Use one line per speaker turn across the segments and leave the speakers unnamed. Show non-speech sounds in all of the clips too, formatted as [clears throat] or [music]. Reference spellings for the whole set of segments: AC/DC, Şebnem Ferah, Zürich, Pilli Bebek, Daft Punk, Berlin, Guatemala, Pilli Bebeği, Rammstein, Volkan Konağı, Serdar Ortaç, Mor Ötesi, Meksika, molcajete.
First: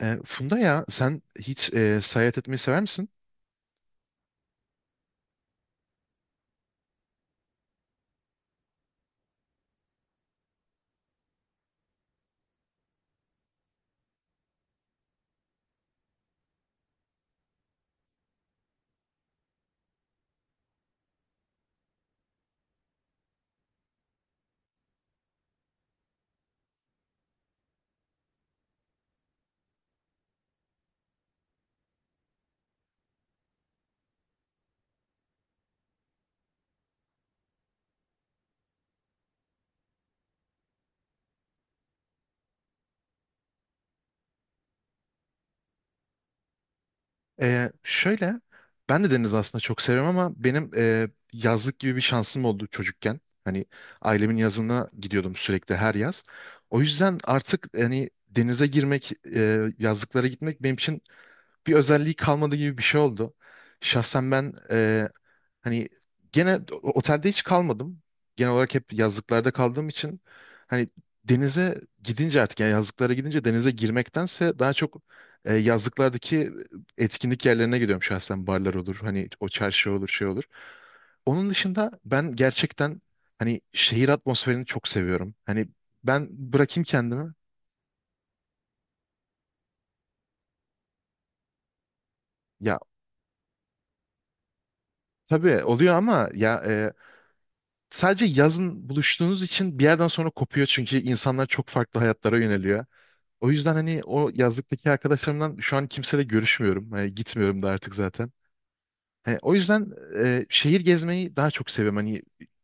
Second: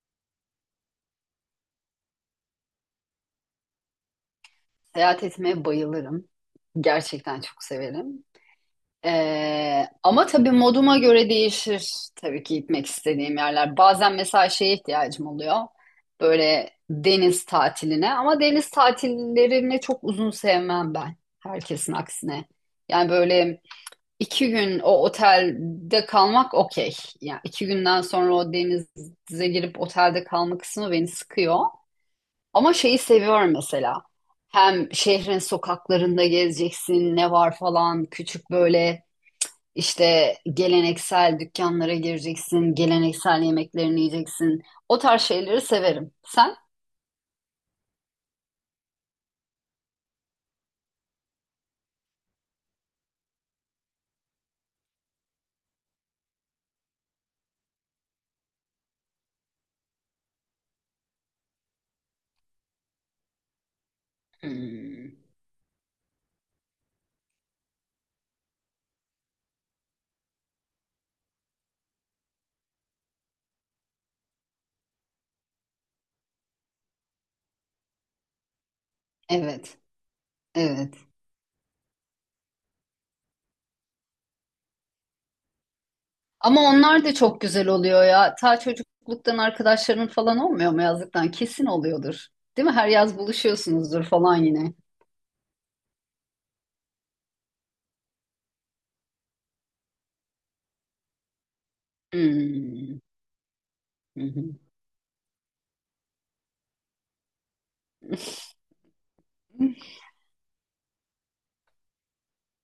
Funda ya sen hiç seyahat etmeyi sever misin?
Seyahat etmeye bayılırım. Gerçekten çok severim. Ama tabii moduma göre değişir tabii ki gitmek istediğim yerler. Bazen mesela şeye ihtiyacım oluyor. Böyle deniz tatiline ama deniz tatillerini çok uzun sevmem ben. Herkesin aksine. Yani böyle iki gün o otelde kalmak okey. Yani iki günden sonra o denize girip otelde kalma kısmı beni sıkıyor. Ama şeyi seviyorum mesela. Hem şehrin sokaklarında gezeceksin, ne var falan. Küçük böyle işte geleneksel dükkanlara gireceksin, geleneksel yemeklerini yiyeceksin. O tarz şeyleri severim. Sen?
Şöyle ben de deniz aslında çok seviyorum ama benim yazlık gibi bir şansım oldu çocukken. Hani ailemin yazına gidiyordum sürekli her yaz. O yüzden artık hani denize girmek, yazlıklara gitmek benim için bir özelliği kalmadı gibi bir şey oldu. Şahsen ben,
Hmm,
hani gene otelde hiç kalmadım. Genel olarak hep yazlıklarda kaldığım için hani denize gidince artık yani yazlıklara gidince denize girmektense daha çok yazlıklardaki etkinlik yerlerine gidiyorum şahsen, barlar olur, hani o
Evet,
çarşı olur, şey olur.
evet.
Onun dışında ben gerçekten hani şehir atmosferini çok seviyorum. Hani ben
Ama
bırakayım
onlar da
kendimi.
çok güzel oluyor ya. Ta çocukluktan arkadaşların falan olmuyor mu yazlıktan? Kesin oluyordur. Değil mi?
Ya
Her yaz buluşuyorsunuzdur falan yine.
tabii oluyor ama ya sadece yazın buluştuğunuz için bir yerden sonra kopuyor çünkü insanlar çok farklı hayatlara yöneliyor.
Hmm,
O yüzden hani
hı
o
hı,
yazlıktaki arkadaşlarımdan şu an kimseyle görüşmüyorum. Hani gitmiyorum da artık zaten. Hani o
hı
yüzden şehir gezmeyi daha çok seviyorum. Hani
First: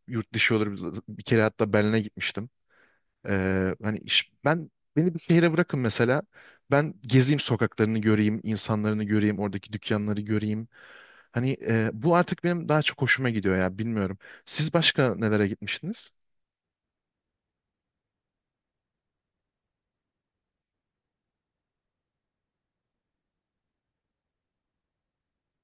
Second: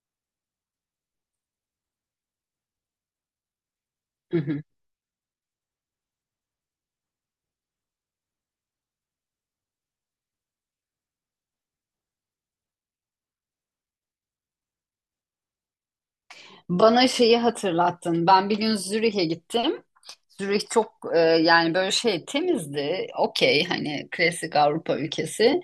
yurt dışı olur. Bir kere hatta Berlin'e gitmiştim. Hani
hı.
beni bir şehre bırakın mesela. Ben gezeyim, sokaklarını göreyim, insanlarını göreyim, oradaki dükkanları göreyim. Hani bu artık benim daha çok hoşuma gidiyor ya, bilmiyorum. Siz başka nelere gitmiştiniz?
Bana şeyi hatırlattın. Ben bir gün Zürih'e gittim. Zürih çok yani böyle şey temizdi. Okey hani klasik Avrupa ülkesi.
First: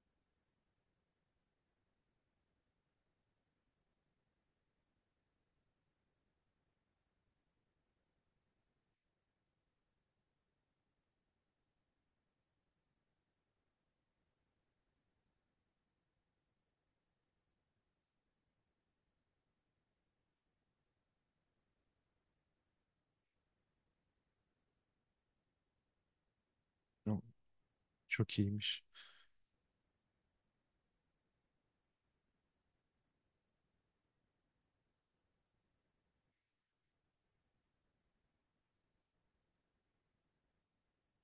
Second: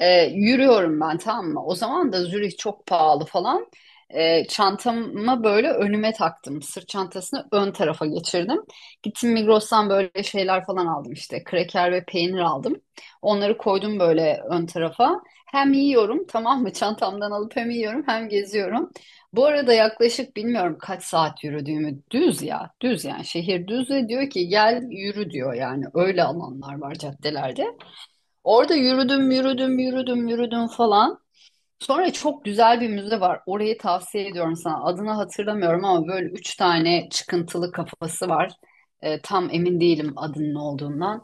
Yürüyorum ben tamam mı? O zaman da Zürih çok pahalı falan. Çantamı böyle önüme taktım. Sırt çantasını ön tarafa geçirdim. Gittim Migros'tan böyle şeyler falan aldım işte. Kraker ve peynir aldım. Onları koydum böyle ön tarafa. Hem yiyorum tamam mı? [laughs] Çantamdan alıp hem yiyorum hem geziyorum. Bu arada yaklaşık bilmiyorum kaç saat yürüdüğümü. Düz ya. Düz yani. Şehir düz ve diyor ki gel yürü diyor yani. Öyle alanlar var
Yok,
caddelerde.
çok
Orada
iyiymiş.
yürüdüm, yürüdüm, yürüdüm, yürüdüm falan. Sonra çok güzel bir müze var. Orayı tavsiye ediyorum sana. Adını hatırlamıyorum ama böyle üç tane çıkıntılı kafası var. Tam emin değilim adının ne olduğundan.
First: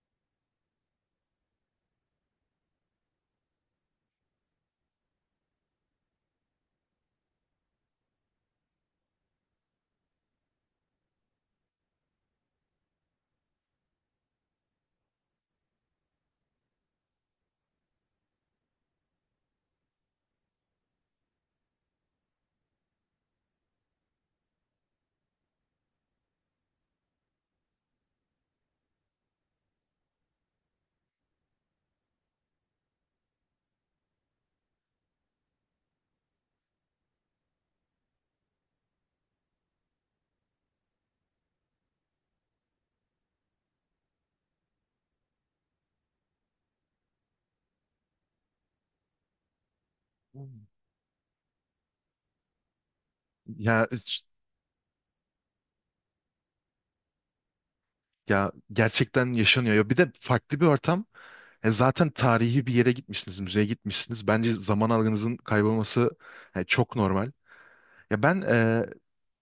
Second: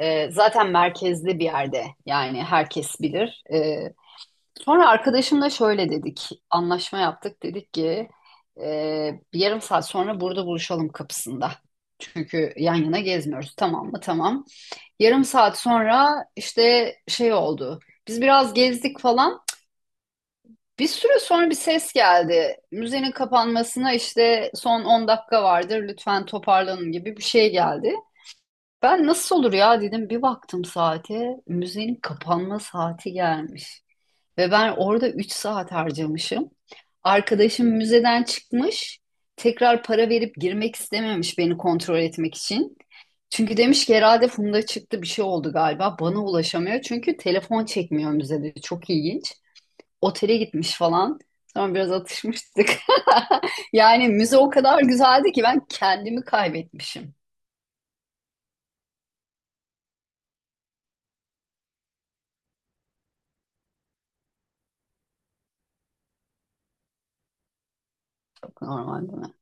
Zaten merkezde bir yerde. Yani herkes bilir. Sonra arkadaşımla şöyle dedik. Anlaşma yaptık. Dedik ki bir yarım saat sonra burada buluşalım kapısında. Çünkü yan yana gezmiyoruz. Tamam mı? Tamam. Yarım saat sonra işte şey oldu. Biz biraz gezdik falan. Bir süre sonra bir ses geldi. Müzenin kapanmasına işte son 10 dakika vardır. Lütfen toparlanın gibi bir şey geldi. Ben nasıl olur ya dedim. Bir baktım saate. Müzenin kapanma saati gelmiş. Ve ben orada 3 saat harcamışım. Arkadaşım müzeden çıkmış. Tekrar para verip girmek istememiş beni kontrol etmek için. Çünkü demiş ki herhalde Funda çıktı bir şey oldu galiba. Bana ulaşamıyor. Çünkü telefon çekmiyor müzede. Çok ilginç. Otele
Hmm.
gitmiş falan. Sonra biraz atışmıştık. [laughs]
Ya
Yani müze o kadar güzeldi ki ben kendimi kaybetmişim.
Ya gerçekten yaşanıyor. Ya bir de farklı bir ortam. Zaten tarihi bir yere gitmişsiniz, müzeye gitmişsiniz. Bence zaman algınızın kaybolması çok normal. Ya ben,
Çok normal değil mi?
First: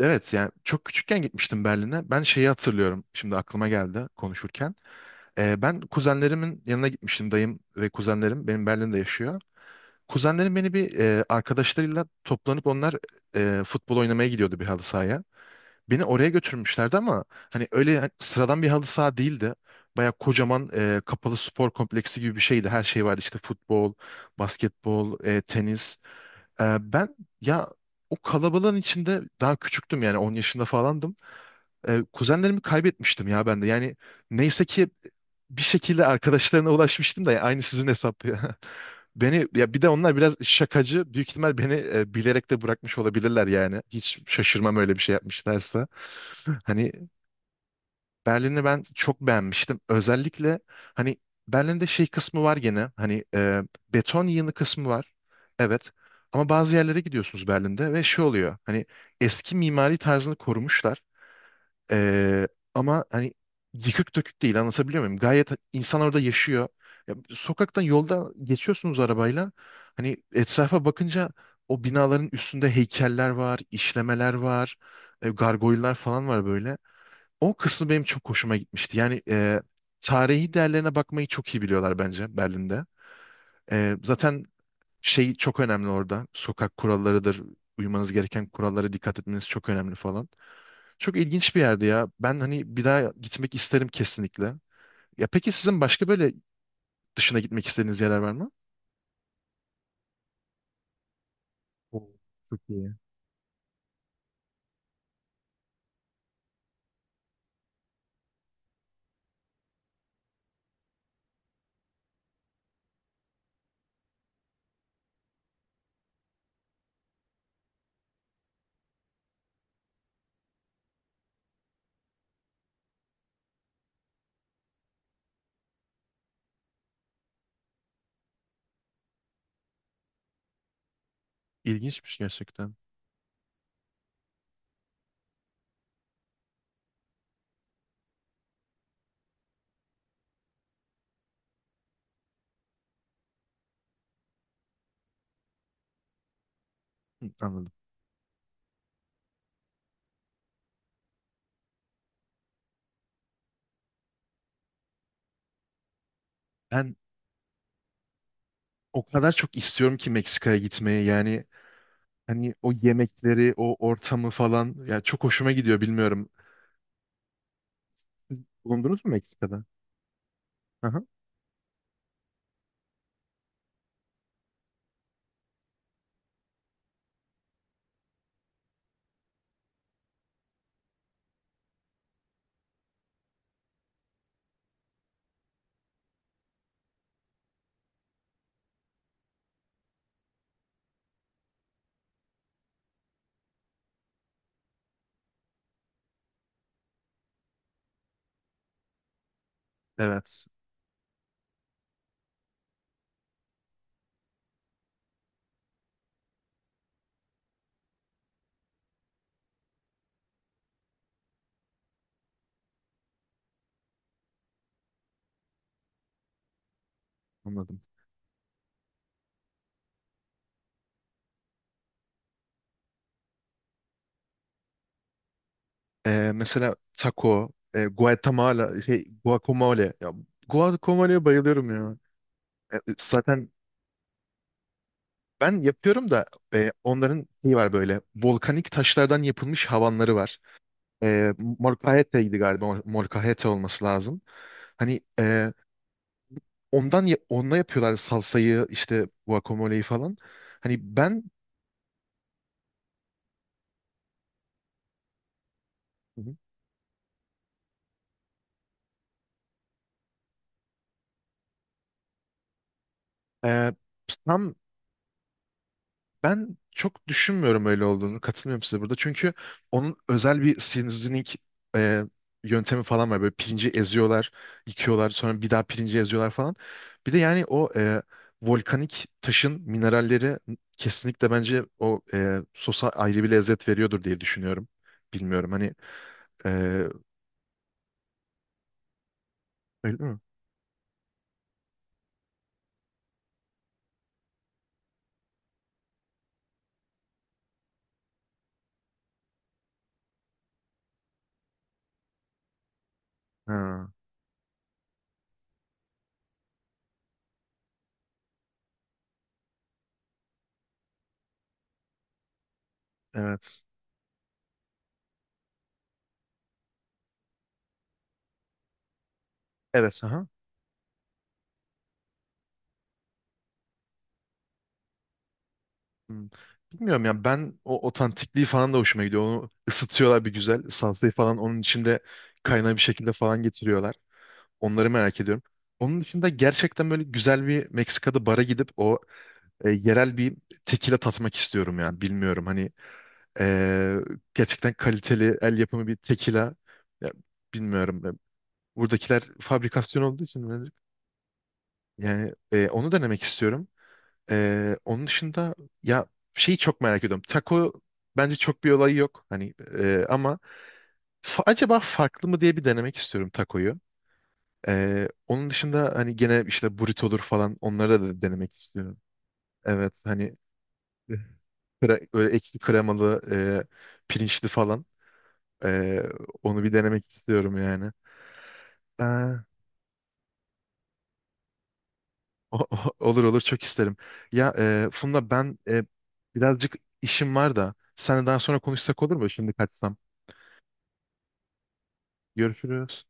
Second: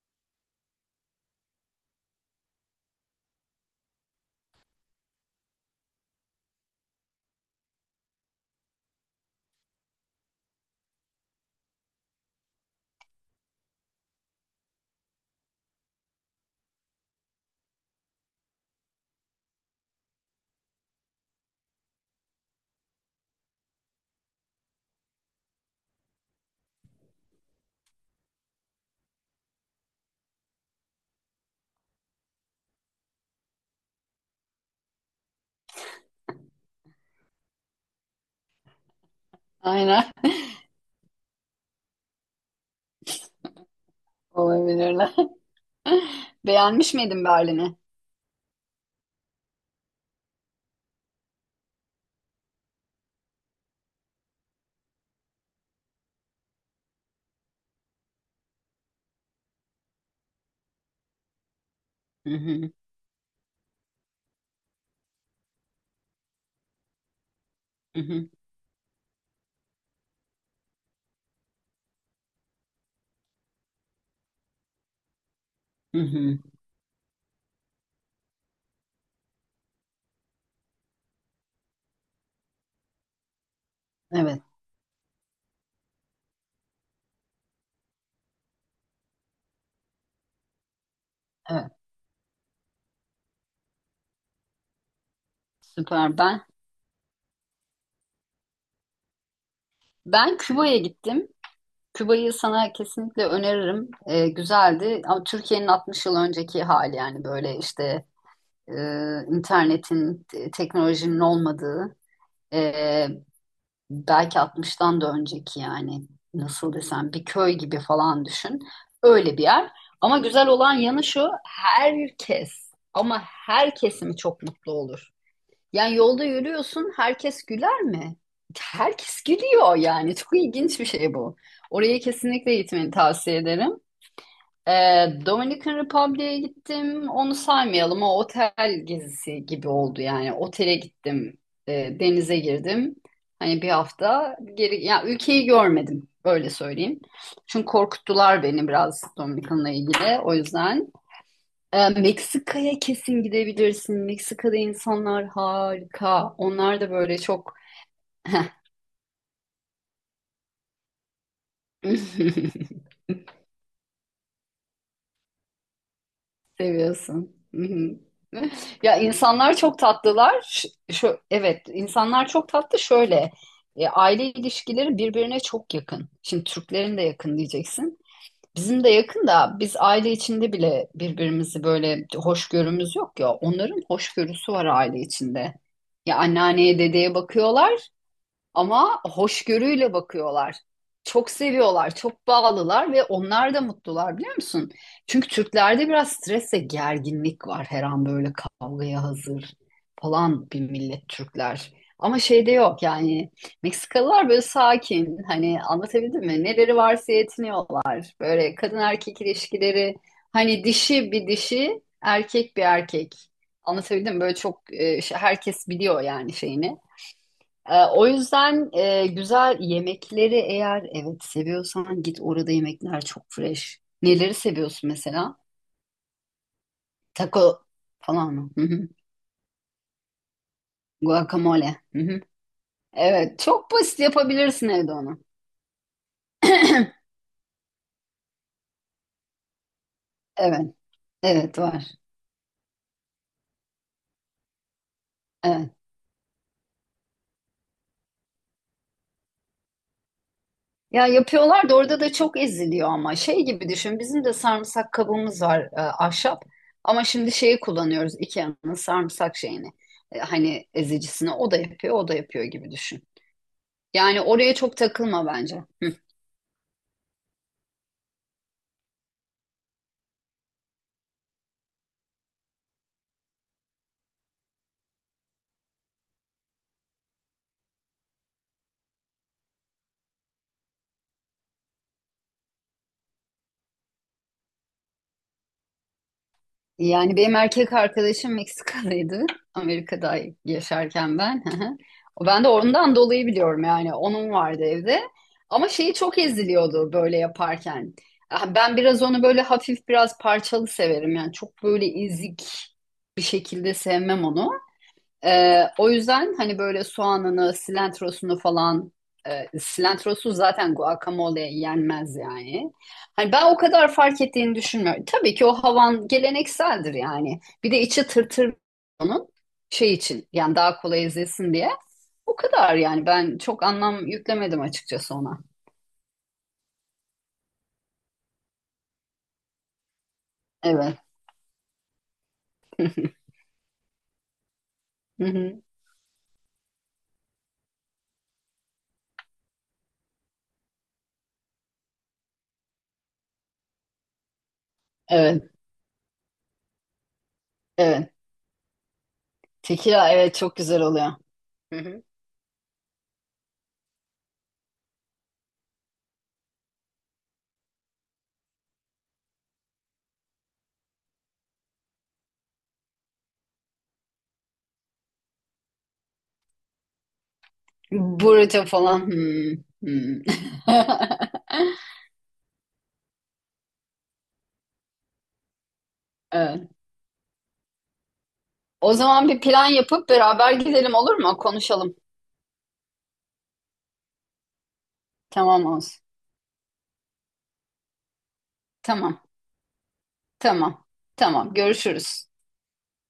evet, yani çok küçükken gitmiştim Berlin'e. Ben şeyi hatırlıyorum. Şimdi aklıma geldi konuşurken. Ben kuzenlerimin yanına gitmiştim. Dayım ve kuzenlerim benim Berlin'de yaşıyor. Kuzenlerim beni bir arkadaşlarıyla toplanıp onlar futbol oynamaya gidiyordu, bir halı sahaya. Beni oraya götürmüşlerdi ama hani öyle, hani sıradan bir halı saha değildi. Baya kocaman kapalı spor kompleksi gibi bir şeydi. Her şey vardı işte, futbol, basketbol, tenis. Ben ya o kalabalığın içinde daha küçüktüm, yani 10 yaşında falandım. Kuzenlerimi kaybetmiştim ya ben de. Yani neyse ki bir şekilde arkadaşlarına ulaşmıştım da, ya aynı sizin hesap ya. [laughs] Ya, bir de
Aynen.
onlar biraz şakacı. Büyük ihtimal beni bilerek de bırakmış olabilirler yani. Hiç
[laughs]
şaşırmam öyle bir şey
Olabilirler.
yapmışlarsa. Hani
Beğenmiş miydin Berlin'i?
Berlin'i ben çok beğenmiştim. Özellikle hani Berlin'de şey kısmı var gene. Hani beton yığını kısmı var. Evet. Ama bazı yerlere gidiyorsunuz Berlin'de ve şey oluyor. Hani eski mimari tarzını korumuşlar.
Hı
E,
hı,
Ama hani yıkık dökük değil. Anlatabiliyor muyum? Gayet insan orada yaşıyor. Ya, sokaktan,
hı
yolda
hı,
geçiyorsunuz arabayla. Hani etrafa bakınca o binaların üstünde heykeller var, işlemeler var, gargoylar
hı
falan
hı.
var böyle. O kısmı benim çok hoşuma gitmişti. Yani tarihi değerlerine bakmayı çok iyi biliyorlar bence Berlin'de.
Evet.
Zaten şey çok önemli orada. Sokak kurallarıdır. Uymanız gereken kurallara dikkat etmeniz çok önemli falan. Çok ilginç bir
Evet.
yerdi ya. Ben hani bir daha gitmek isterim kesinlikle. Ya peki sizin başka
Süper.
böyle
Ben
dışına gitmek istediğiniz yerler var mı?
ben Küba'ya gittim.
Oo,
Küba'yı
çok
sana
iyi.
kesinlikle öneririm. Güzeldi ama Türkiye'nin 60 yıl önceki hali yani böyle işte e, internetin, teknolojinin olmadığı e, belki 60'tan da önceki yani nasıl desem bir köy gibi falan düşün. Öyle bir yer. Ama güzel olan yanı şu herkes ama her kesimi çok mutlu olur. Yani yolda yürüyorsun, herkes güler mi? Herkes gülüyor yani. [laughs] Çok ilginç bir şey bu. Oraya
İlginçmiş
kesinlikle
gerçekten.
gitmeni tavsiye ederim. Ee, Dominican Republic'e gittim. Onu saymayalım. O otel gezisi gibi oldu yani. Otele gittim. Denize girdim. Hani bir hafta geri, ya ülkeyi görmedim. Öyle söyleyeyim.
Hı,
Çünkü
anladım.
korkuttular beni biraz Dominican'la ilgili. O yüzden. Meksika'ya kesin gidebilirsin. Meksika'da insanlar harika. Onlar da
Ben
böyle çok [laughs]
o kadar çok istiyorum ki Meksika'ya gitmeye. Yani hani o yemekleri, o ortamı falan, ya çok hoşuma gidiyor, bilmiyorum.
seviyorsun. [laughs]
Siz
Ya
bulundunuz mu
insanlar
Meksika'da?
çok tatlılar.
Aha,
Şu, evet, insanlar çok tatlı. Şöyle, aile ilişkileri birbirine çok yakın. Şimdi Türklerin de yakın diyeceksin. Bizim de yakın da biz aile içinde bile birbirimizi böyle hoşgörümüz yok ya. Onların hoşgörüsü var aile içinde. Ya anneanneye dedeye bakıyorlar. Ama hoşgörüyle bakıyorlar. Çok seviyorlar, çok bağlılar ve onlar da mutlular biliyor musun? Çünkü Türklerde biraz stres ve gerginlik var. Her an böyle kavgaya hazır
evet,
falan bir millet Türkler. Ama şeyde yok yani Meksikalılar böyle sakin hani anlatabildim mi? Neleri varsa yetiniyorlar. Böyle kadın erkek ilişkileri hani dişi bir dişi erkek bir erkek. Anlatabildim mi? Böyle çok herkes biliyor yani şeyini.
anladım.
O yüzden güzel yemekleri eğer evet seviyorsan git orada yemekler çok fresh. Neleri seviyorsun mesela?
Mesela taco,
Taco falan mı? Hı
Guatemala,
hı.
şey guacamole. Ya, guacamole'ye bayılıyorum
Guacamole.
ya.
Hı hı. Evet
Zaten
çok basit yapabilirsin evde onu.
ben yapıyorum da,
[clears throat]
onların şeyi var böyle, volkanik taşlardan yapılmış havanları var.
Evet, evet var.
Molcajete'ydi galiba. Molcajete olması lazım. Hani
Evet.
onunla yapıyorlar salsayı, işte guacamole'yi falan. Hani
Ya
ben
yapıyorlar da orada da çok eziliyor ama şey gibi düşün. Bizim de sarımsak kabımız var
Hı hı.
ahşap. Ama şimdi şeyi kullanıyoruz. IKEA'nın sarımsak şeyini. Hani ezicisini o da yapıyor, o da yapıyor gibi düşün.
e,
Yani
tam
oraya çok takılma bence. Hı.
Ben çok düşünmüyorum öyle olduğunu. Katılmıyorum size burada. Çünkü onun özel bir seasoning e, yöntemi falan var. Böyle pirinci eziyorlar, yıkıyorlar, sonra bir daha pirinci eziyorlar falan. Bir de yani o volkanik taşın mineralleri kesinlikle bence o sosa ayrı bir lezzet veriyordur diye düşünüyorum. Bilmiyorum hani. e,
Yani benim erkek arkadaşım Meksikalıydı. [laughs]
Öyle mi?
Amerika'da yaşarken ben. [laughs] Hı hı. Ben de ondan dolayı biliyorum yani. Onun vardı evde. Ama şeyi çok eziliyordu böyle yaparken. Ah, ben biraz onu böyle hafif biraz parçalı severim. Yani çok böyle ezik bir şekilde
Ha,
sevmem onu. O yüzden hani böyle soğanını, silantrosunu falan silantrosu zaten guacamole'ye yenmez yani. Hani ben o
evet.
kadar fark ettiğini düşünmüyorum. Tabii ki o havan gelenekseldir yani. Bir de içi tırtır onun şey
Evet.
için yani daha kolay ezilsin diye. O kadar yani ben çok anlam yüklemedim açıkçası ona.
Hmm. Bilmiyorum ya, ben o otantikliği falan da hoşuma gidiyor. Onu ısıtıyorlar bir güzel.
Evet.
Salsayı falan onun içinde kaynağı bir şekilde falan getiriyorlar. Onları merak
Hı
ediyorum.
hı.
Onun dışında gerçekten böyle güzel bir Meksika'da bara gidip o yerel bir tekila tatmak istiyorum ya. Bilmiyorum hani, e, gerçekten kaliteli
Evet.
el yapımı bir tekila. Ya, bilmiyorum.
Evet.
Buradakiler fabrikasyon
Tekila
olduğu
evet
için
çok
birazcık.
güzel oluyor. Hı hı.
Yani onu denemek istiyorum. Onun dışında ya şeyi çok merak ediyorum. Taco bence çok bir olayı yok. Hani ama acaba farklı mı diye bir denemek istiyorum tacoyu. Onun dışında hani gene işte burrito olur falan, onları da denemek
Burrito
istiyorum.
falan. Hmm.
Evet
Hmm.
hani [laughs]
[laughs]
böyle ekşi kremalı, pirinçli falan, Ee, onu
Evet.
bir denemek istiyorum yani.
O zaman bir
Ee,
plan yapıp beraber gidelim olur mu? Konuşalım.
olur olur, çok isterim. Ya Funda, ben
Tamam olsun.
birazcık işim var da seninle daha sonra konuşsak olur
Tamam.
mu? Şimdi kaçsam.
Tamam. Tamam. Görüşürüz.
Görüşürüz.